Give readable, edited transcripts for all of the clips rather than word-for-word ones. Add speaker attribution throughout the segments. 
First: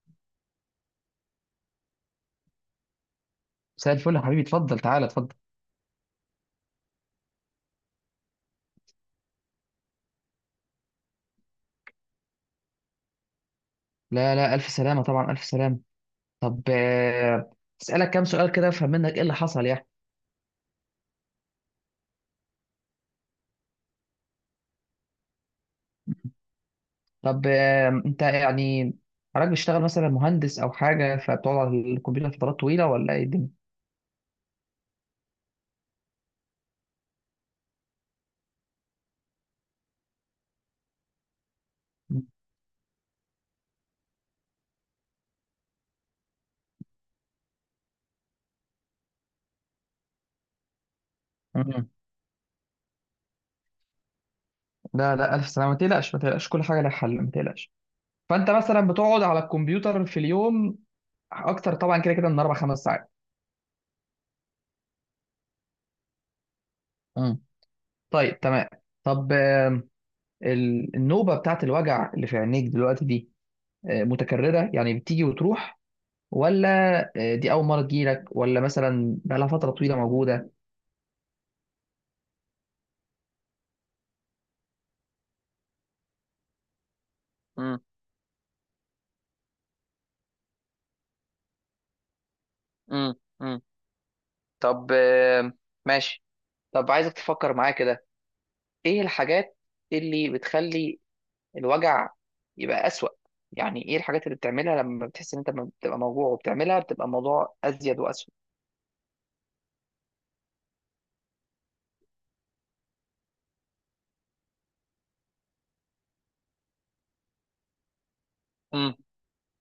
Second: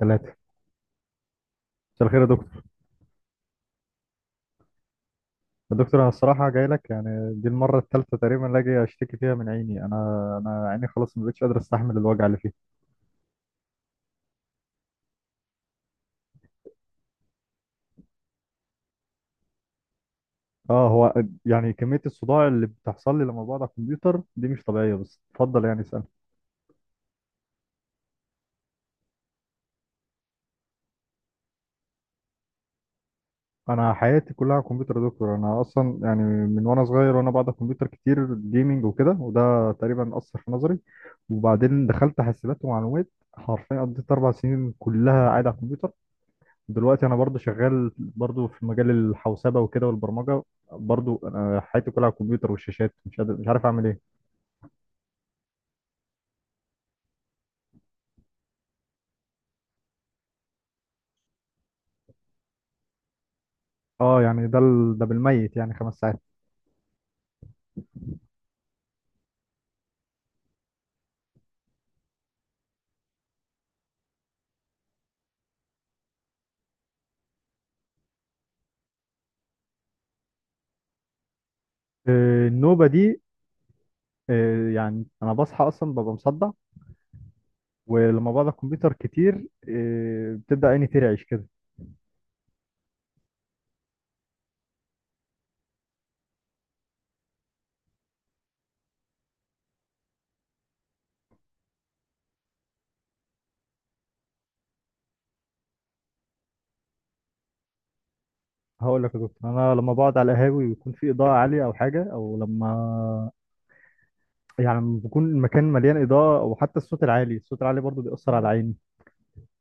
Speaker 1: ثلاثة. مساء الخير يا دكتور.
Speaker 2: مساء الفل يا حبيبي، اتفضل تعالى اتفضل.
Speaker 1: يا دكتور أنا الصراحة جاي لك، يعني دي المرة الثالثة تقريبا اللي أجي أشتكي فيها من عيني. أنا عيني خلاص ما بقتش قادر أستحمل الوجع اللي فيها.
Speaker 2: لا لا، الف سلامه طبعا، الف سلامه. طب، اسالك كام سؤال كده افهم منك ايه اللي حصل يعني.
Speaker 1: هو يعني كمية الصداع اللي بتحصل لي لما بقعد على الكمبيوتر دي مش طبيعية، بس اتفضل يعني اسأل.
Speaker 2: طب، انت يعني حضرتك بتشتغل مثلا مهندس او حاجه، فبتقعد على الكمبيوتر فترات طويله ولا ايه الدنيا؟
Speaker 1: أنا حياتي كلها على الكمبيوتر يا دكتور، أنا أصلا يعني من وأنا صغير وأنا بقعد على الكمبيوتر كتير، جيمنج وكده، وده تقريبا أثر في نظري. وبعدين دخلت حاسبات ومعلومات، حرفيا قضيت 4 سنين كلها قاعد على الكمبيوتر. دلوقتي انا برضو شغال برضو في مجال الحوسبه وكده والبرمجه. برضو انا
Speaker 2: مم.
Speaker 1: حياتي كلها على الكمبيوتر والشاشات، مش قادر مش عارف اعمل ايه.
Speaker 2: لا لا، الف سلامه، ما تقلقش ما تقلقش، كل حاجه لها حل، ما تقلقش. فانت مثلا بتقعد على الكمبيوتر في اليوم اكتر طبعا كده كده من 4 5 ساعات.
Speaker 1: اه يعني ده ده بالميت يعني 5 ساعات.
Speaker 2: مم. طيب تمام. طب، النوبة بتاعت الوجع اللي في عينيك دلوقتي دي، متكررة يعني بتيجي وتروح، ولا، دي أول مرة تجيلك، ولا مثلا بقالها فترة طويلة موجودة؟
Speaker 1: آه، النوبه دي، يعني انا بصحى اصلا ببقى مصدع.
Speaker 2: مم.
Speaker 1: ولما بقعد على الكمبيوتر كتير بتبدا عيني ترعش كده.
Speaker 2: مم. مم. طب، ماشي. طب عايزك تفكر معايا كده، ايه الحاجات اللي بتخلي الوجع يبقى أسوأ؟ يعني ايه الحاجات اللي بتعملها لما بتحس ان انت لما بتبقى موجوع وبتعملها بتبقى الموضوع ازيد واسوأ؟
Speaker 1: هقول لك يا دكتور، انا لما بقعد على القهاوي ويكون في اضاءه عاليه او حاجه، او لما يعني لما بيكون المكان مليان اضاءه، وحتى الصوت العالي، الصوت العالي برضو بيأثر على عيني.
Speaker 2: مم.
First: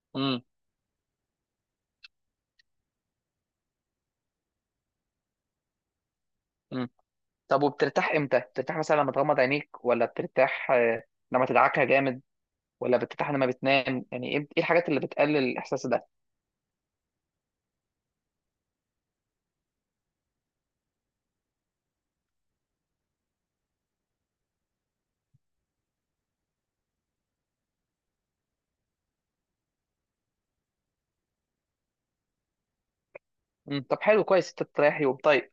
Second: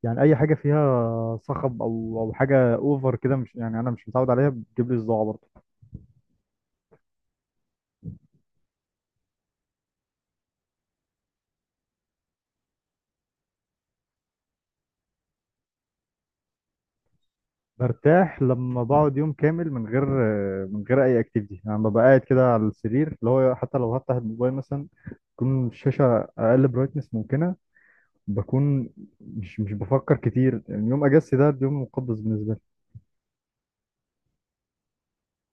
Speaker 1: يعني اي
Speaker 2: مم.
Speaker 1: حاجه فيها صخب او حاجه اوفر كده، مش يعني انا مش متعود عليها، بتجيب لي صداع برضه.
Speaker 2: مم. طب وبترتاح امتى؟ بترتاح مثلا لما تغمض عينيك، ولا بترتاح لما تدعكها جامد، ولا بترتاح لما بتنام؟ يعني ايه، إيه الحاجات اللي بتقلل الاحساس ده؟
Speaker 1: برتاح لما بقعد يوم كامل من غير اي اكتيفيتي، يعني ببقى قاعد كده على السرير، اللي هو حتى لو هفتح الموبايل مثلا تكون الشاشه اقل برايتنس ممكنه. بكون مش بفكر كتير، يعني يوم اجازتي ده اليوم مقدس بالنسبه لي.
Speaker 2: مم. طب حلو، كويس انت بتريحي وبطيب.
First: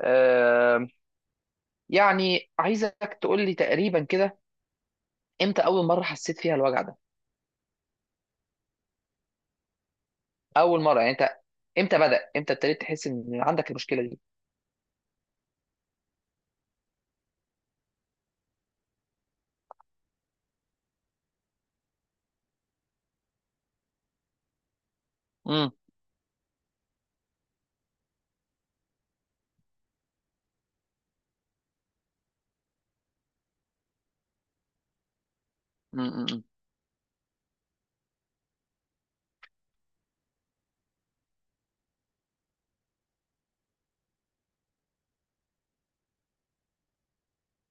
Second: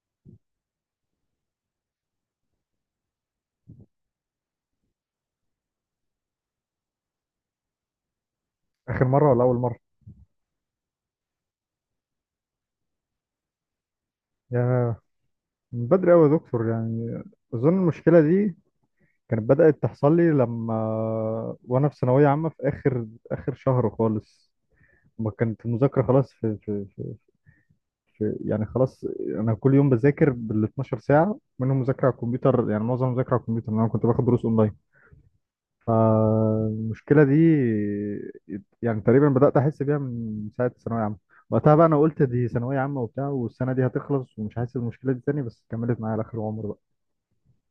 Speaker 2: آه. يعني عايزك تقول لي تقريبا كده، امتى اول مره حسيت فيها الوجع ده؟
Speaker 1: اخر مره ولا اول مره؟
Speaker 2: اول مره يعني انت امتى بدأ، امتى ابتديت تحس ان عندك المشكله دي؟
Speaker 1: يا، من بدري قوي يا دكتور يعني. اظن المشكله دي كانت بدأت تحصل لي لما وانا في ثانوية عامة، في اخر اخر شهر خالص، ما كانت
Speaker 2: مم.
Speaker 1: المذاكرة خلاص، في يعني خلاص. انا كل يوم بذاكر بال 12 ساعة، منهم مذاكرة على الكمبيوتر، يعني معظم مذاكرة على الكمبيوتر لأن انا كنت باخد دروس اونلاين.
Speaker 2: مم. مم.
Speaker 1: فالمشكلة دي يعني تقريبا بدأت احس بيها من ساعة ثانوية عامة. وقتها بقى انا قلت دي ثانوية عامة وبتاع، والسنة دي هتخلص ومش حاسس بالمشكلة دي تاني، بس كملت معايا لاخر عمري.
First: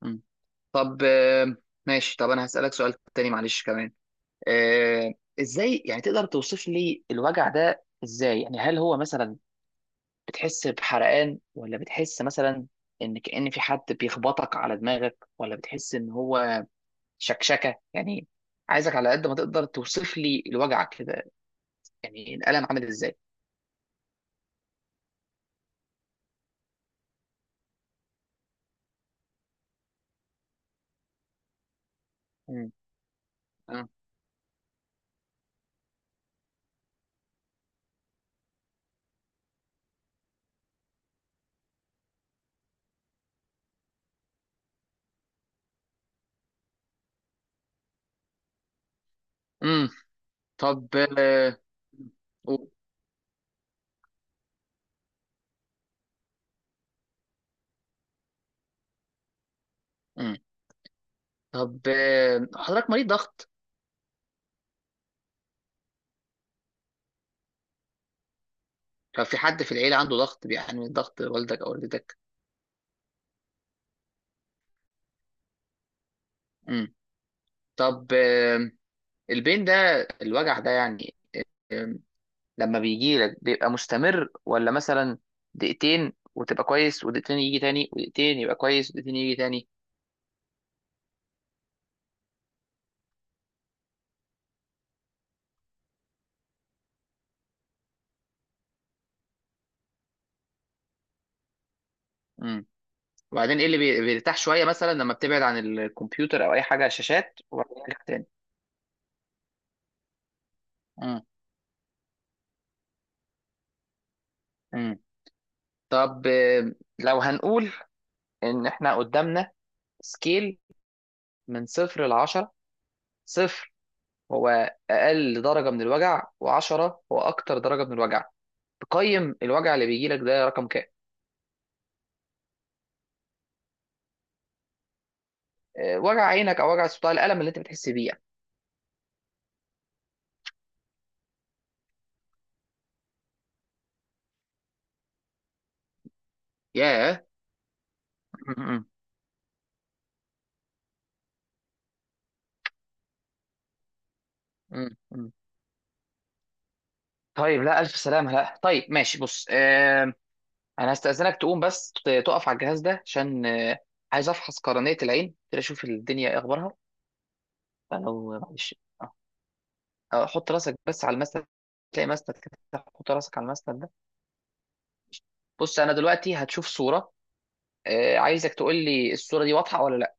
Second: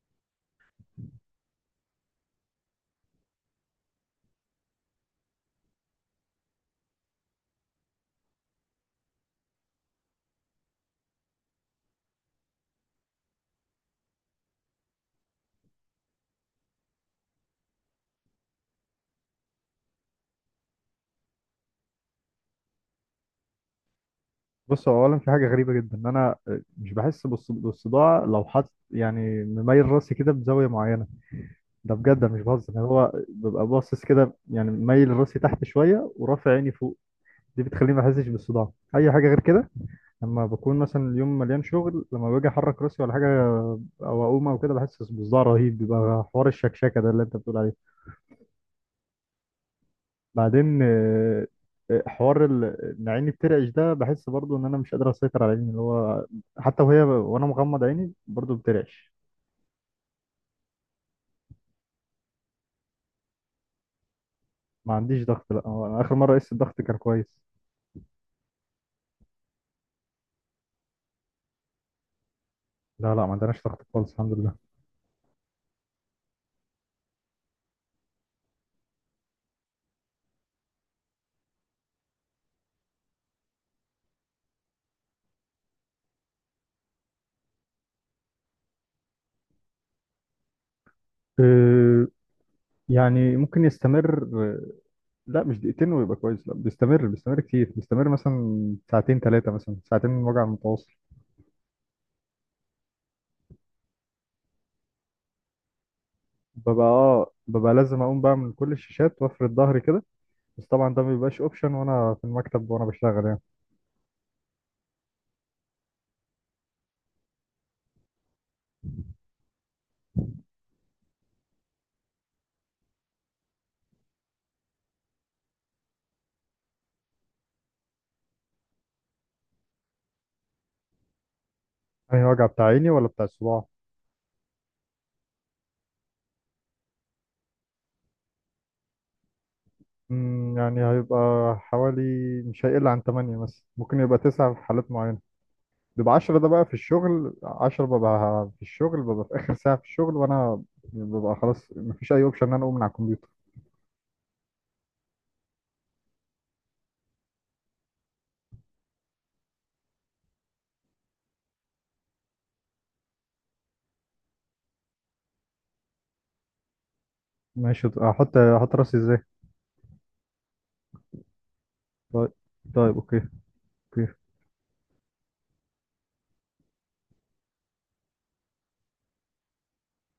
Speaker 2: مم. طب، ماشي. طب انا هسألك سؤال تاني معلش كمان. آه، ازاي يعني تقدر توصف لي الوجع ده ازاي؟ يعني هل هو مثلا بتحس بحرقان، ولا بتحس مثلا ان كأن في حد بيخبطك على دماغك، ولا بتحس ان هو شكشكه يعني؟ عايزك على قد ما تقدر توصف لي الوجع كده، يعني الألم عامل ازاي.
Speaker 1: بص، هو اولا في حاجه غريبه جدا، ان انا مش بحس بالصداع لو حط يعني مميل راسي كده بزاويه معينه. ده بجد أنا مش
Speaker 2: امم.
Speaker 1: بهزر، يعني هو ببقى
Speaker 2: آه.
Speaker 1: باصص كده، يعني مميل راسي تحت شويه ورافع عيني فوق، دي بتخليني ما احسش بالصداع. اي حاجه غير كده، لما بكون مثلا اليوم مليان شغل، لما باجي احرك راسي ولا حاجه او اقوم او كده بحس بصداع رهيب، بيبقى حوار الشكشكه ده اللي انت بتقول عليه.
Speaker 2: أمم.
Speaker 1: بعدين
Speaker 2: طب، آه.
Speaker 1: حوار
Speaker 2: أوه.
Speaker 1: ان عيني بترعش ده، بحس برضو ان انا مش قادر اسيطر على عيني، اللي هو حتى وهي وانا مغمض عيني برضو بترعش.
Speaker 2: أمم. طب، حضرتك مريض ضغط؟
Speaker 1: ما عنديش ضغط، لا هو أنا اخر مره قست الضغط كان كويس.
Speaker 2: لو في حد في العيلة عنده ضغط، بيعاني من ضغط، والدك او والدتك؟
Speaker 1: لا لا ما عندناش ضغط خالص، الحمد لله.
Speaker 2: امم. طب، البين ده، الوجع ده يعني، لما بيجي لك بيبقى مستمر، ولا مثلا دقيقتين وتبقى كويس ودقيقتين يجي تاني ودقيقتين يبقى كويس ودقيقتين يجي تاني؟
Speaker 1: أه، يعني ممكن يستمر، لا مش دقيقتين ويبقى كويس، لا بيستمر، بيستمر كتير، بيستمر مثلا ساعتين 3، مثلا ساعتين من وجع متواصل.
Speaker 2: امم. وبعدين ايه اللي بيرتاح شويه؟ مثلا لما بتبعد عن الكمبيوتر او اي
Speaker 1: ببقى
Speaker 2: حاجه
Speaker 1: اه
Speaker 2: شاشات
Speaker 1: ببقى
Speaker 2: وبعدين يرجع
Speaker 1: لازم اقوم
Speaker 2: تاني؟
Speaker 1: بقى من كل الشاشات وافرد ظهري كده، بس طبعا ده ما
Speaker 2: امم.
Speaker 1: بيبقاش اوبشن وانا في المكتب وانا بشتغل يعني.
Speaker 2: امم. طب، لو هنقول ان احنا قدامنا سكيل من صفر لعشرة، صفر هو اقل درجه من الوجع وعشرة هو اكتر درجه من الوجع، تقيم الوجع اللي بيجي لك ده رقم كام؟
Speaker 1: يعني وجع بتاع عيني ولا بتاع الصباع؟
Speaker 2: وجع عينك او وجع صوتها، الالم اللي انت بتحس بيه يعني.
Speaker 1: مم، يعني هيبقى حوالي، مش هيقل عن 8 مثلا، ممكن يبقى 9 في حالات معينة. بيبقى 10، ده بقى في
Speaker 2: ياه.
Speaker 1: الشغل 10، ببقى
Speaker 2: م-
Speaker 1: في
Speaker 2: م-
Speaker 1: الشغل، ببقى في آخر ساعة في الشغل وأنا ببقى خلاص مفيش أي أوبشن إن أنا أقوم من على الكمبيوتر.
Speaker 2: م- م. طيب لا، ألف سلامة. لا طيب، ماشي. بص، آه، أنا هستأذنك تقوم بس تقف على الجهاز ده عشان عايز أفحص قرنية العين كده، أشوف الدنيا إيه أخبارها.
Speaker 1: ماشي. أحط
Speaker 2: فلو
Speaker 1: أحط
Speaker 2: معلش،
Speaker 1: راسي
Speaker 2: آه،
Speaker 1: إزاي؟
Speaker 2: حط راسك بس على المسند، تلاقي
Speaker 1: طيب.
Speaker 2: مسند كده.
Speaker 1: طيب
Speaker 2: حط
Speaker 1: أوكي.
Speaker 2: راسك على المسند ده.
Speaker 1: أوكي
Speaker 2: بص أنا دلوقتي هتشوف صورة، آه، عايزك تقول لي الصورة دي واضحة ولا لا.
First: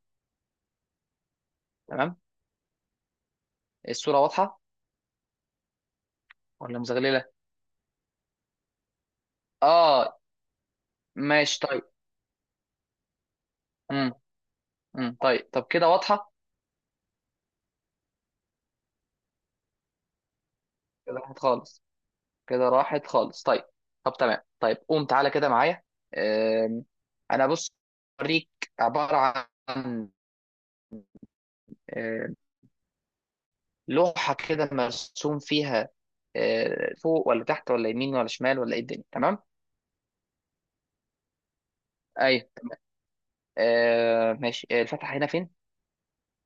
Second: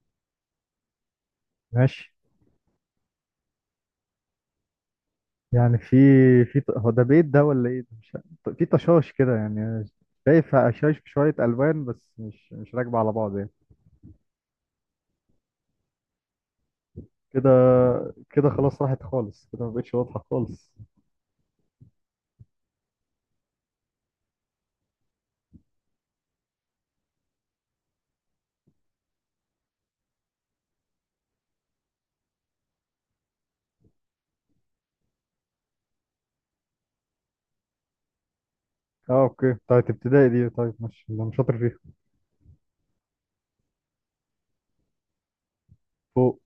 Speaker 1: ماشي.
Speaker 2: تمام. الصورة واضحة
Speaker 1: يعني في،
Speaker 2: ولا
Speaker 1: هو ده بيت
Speaker 2: مزغللة؟
Speaker 1: ده ولا إيه ده مش عارف. في طشاش كده يعني.
Speaker 2: آه.
Speaker 1: شايف هشاش في شوية
Speaker 2: ماشي طيب.
Speaker 1: ألوان بس مش راكبة على بعض يعني.
Speaker 2: م- م. طيب، طب كده واضحة؟
Speaker 1: كده، كده خلاص راحت خالص، كده ما بقتش واضحة خالص.
Speaker 2: كده واضحة خالص؟ كده راحت خالص؟ طيب. طب تمام. طيب قوم تعالى كده معايا. آم، انا بص اوريك عباره عن، آم، لوحه كده مرسوم فيها فوق ولا تحت ولا يمين ولا شمال ولا ايه الدنيا،
Speaker 1: اه
Speaker 2: تمام؟
Speaker 1: اوكي، بتاعت ابتدائي دي، طيب ماشي اللي انا شاطر فيها.
Speaker 2: ايوه. آه ماشي. الفتحه هنا فين؟
Speaker 1: فوق.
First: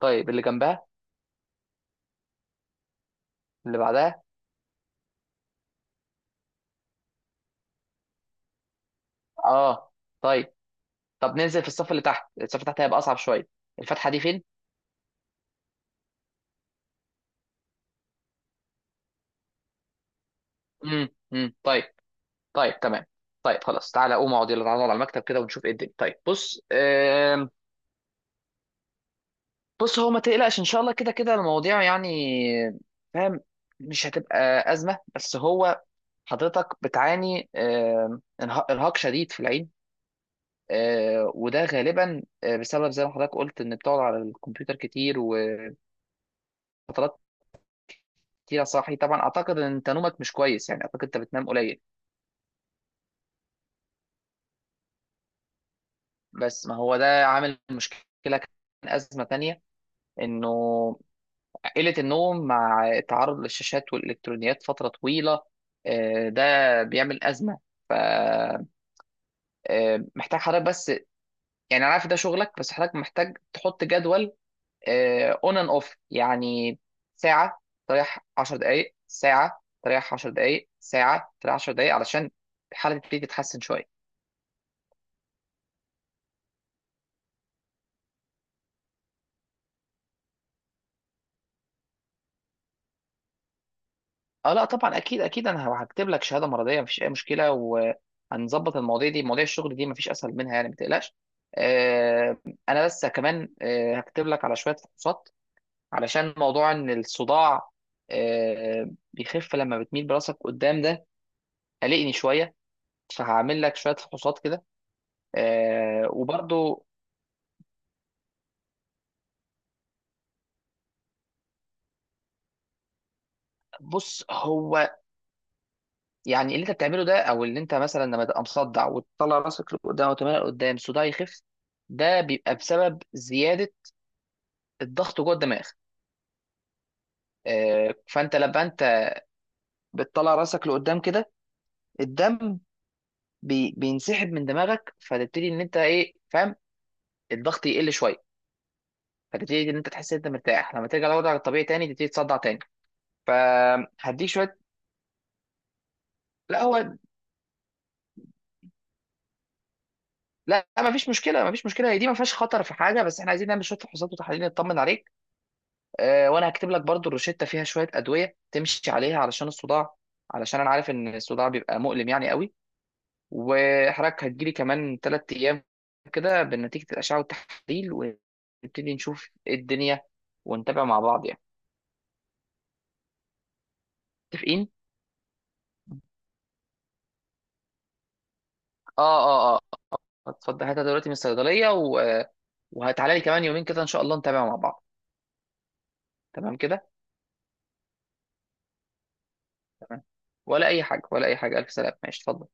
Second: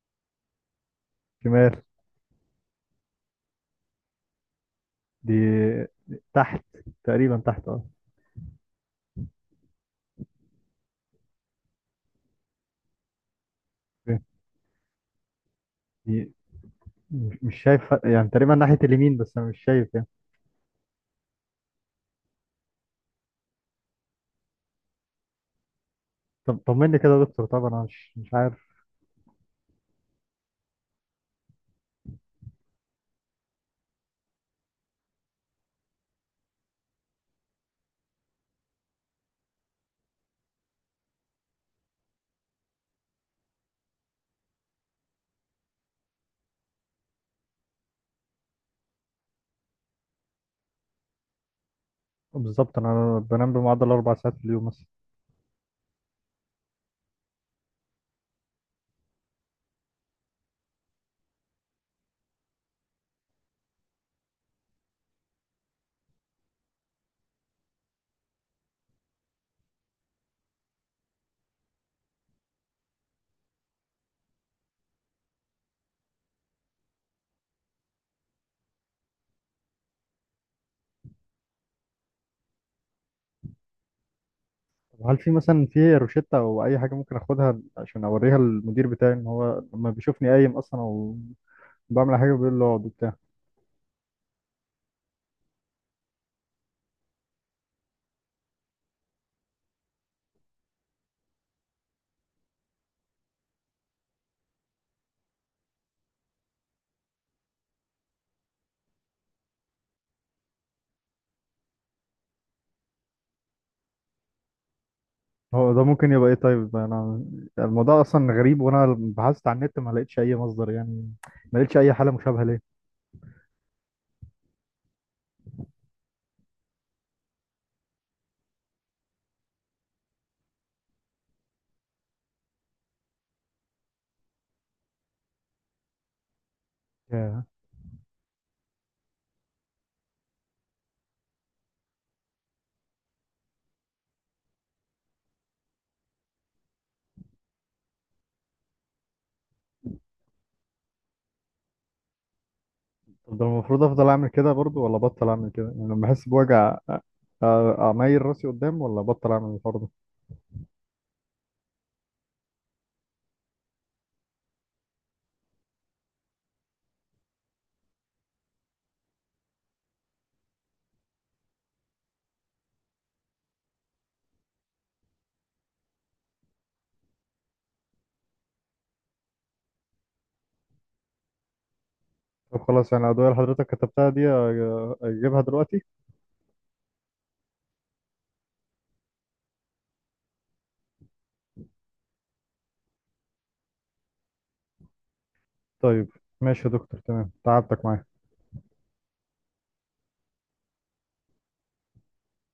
Speaker 2: طيب، اللي جنبها؟
Speaker 1: شمال.
Speaker 2: اللي بعدها؟
Speaker 1: دي تحت، تقريبا تحت اه.
Speaker 2: اه. طيب. طب ننزل في الصف اللي تحت. الصف اللي تحت هيبقى اصعب شويه. الفتحه دي
Speaker 1: اوكي
Speaker 2: فين؟
Speaker 1: دي، مش شايف، يعني تقريبا ناحية اليمين، بس انا مش شايف يعني.
Speaker 2: امم. امم. طيب. طيب تمام. طيب خلاص، تعالى قوم اقعد، يلا تعالى نقعد على المكتب كده ونشوف ايه الدنيا. طيب
Speaker 1: طب
Speaker 2: بص،
Speaker 1: طمني كده يا دكتور،
Speaker 2: آه.
Speaker 1: طبعا انا مش عارف.
Speaker 2: بص هو ما تقلقش، ان شاء الله كده كده المواضيع يعني، فاهم، مش هتبقى ازمه. بس هو حضرتك بتعاني ارهاق شديد في العين، وده غالبا بسبب زي ما حضرتك قلت ان بتقعد على الكمبيوتر كتير وفترات كتير صاحي طبعا. اعتقد ان انت نومك مش كويس، يعني اعتقد انت بتنام قليل.
Speaker 1: بالظبط، انا بنام بمعدل 4 ساعات في اليوم مثلا.
Speaker 2: بس ما هو ده عامل مشكله، كان ازمه تانية انه قلة النوم مع التعرض للشاشات والإلكترونيات فترة طويلة، ده بيعمل أزمة. فمحتاج حضرتك بس، يعني أنا عارف ده شغلك، بس حضرتك محتاج تحط جدول أون أند أوف يعني، ساعة تريح 10 دقايق، ساعة تريح 10 دقايق، ساعة تريح 10 دقايق، علشان الحالة تبتدي تتحسن شوية.
Speaker 1: طب هل في مثلا في روشتة او اي حاجة ممكن اخدها عشان اوريها للمدير بتاعي، ان هو لما بيشوفني قايم اصلا او بعمل حاجة بيقول له اقعد وبتاع.
Speaker 2: اه لا طبعا، اكيد اكيد، انا هكتب لك شهاده مرضيه، مفيش اي مشكله. وهنظبط المواضيع دي، مواضيع الشغل دي مفيش اسهل منها يعني، ما تقلقش. آه، انا بس كمان، هكتب لك على شويه فحوصات علشان موضوع ان الصداع، بيخف لما بتميل براسك قدام ده، قلقني شويه. فهعمل لك شويه فحوصات كده،
Speaker 1: هو ده ممكن يبقى ايه؟ طيب
Speaker 2: وبرضو
Speaker 1: انا الموضوع اصلا غريب، وانا بحثت على النت ما لقيتش اي مصدر يعني، ما لقيتش اي حالة مشابهة ليه.
Speaker 2: بص هو، يعني اللي انت بتعمله ده، او اللي انت مثلا لما تبقى مصدع وتطلع راسك لقدام وتميل لقدام الصداع يخف، ده بيبقى بسبب زياده الضغط جوه الدماغ.
Speaker 1: ياه.
Speaker 2: فانت لما انت بتطلع راسك لقدام كده، الدم بينسحب من دماغك، فتبتدي ان انت ايه، فاهم، الضغط يقل شويه، فتبتدي ان انت تحس ان انت مرتاح. لما ترجع لوضعك الطبيعي تاني تبتدي تصدع تاني،
Speaker 1: طب ده المفروض افضل اعمل
Speaker 2: فهديك
Speaker 1: كده
Speaker 2: شويه.
Speaker 1: برضو ولا بطل اعمل كده، يعني لما احس
Speaker 2: لا
Speaker 1: بوجع
Speaker 2: هو،
Speaker 1: اميل راسي قدام ولا بطل اعمل الحوار ده؟
Speaker 2: لا، ما فيش مشكله ما فيش مشكله، هي دي ما فيهاش خطر في حاجه، بس احنا عايزين نعمل شويه فحوصات وتحاليل نطمن عليك. وانا هكتب لك برضو الروشته، فيها شويه ادويه تمشي عليها علشان الصداع، علشان انا عارف ان الصداع بيبقى مؤلم يعني قوي. وحضرتك هتجيلي كمان 3 أيام كده بنتيجة الأشعة والتحاليل، ونبتدي نشوف إيه الدنيا ونتابع مع بعض يعني.
Speaker 1: طب خلاص، يعني الادوية اللي حضرتك كتبتها دي
Speaker 2: متفقين؟
Speaker 1: اجيبها دلوقتي؟
Speaker 2: آه آه آه. اتفضل هاتها دلوقتي من الصيدلية، و... وهتعالى لي كمان يومين كده إن شاء الله نتابع مع بعض.
Speaker 1: طيب
Speaker 2: تمام
Speaker 1: ماشي يا
Speaker 2: كده؟
Speaker 1: دكتور، تمام، تعبتك معايا.
Speaker 2: تمام. ولا أي حاجة ولا أي حاجة، ألف سلامة، ماشي اتفضل.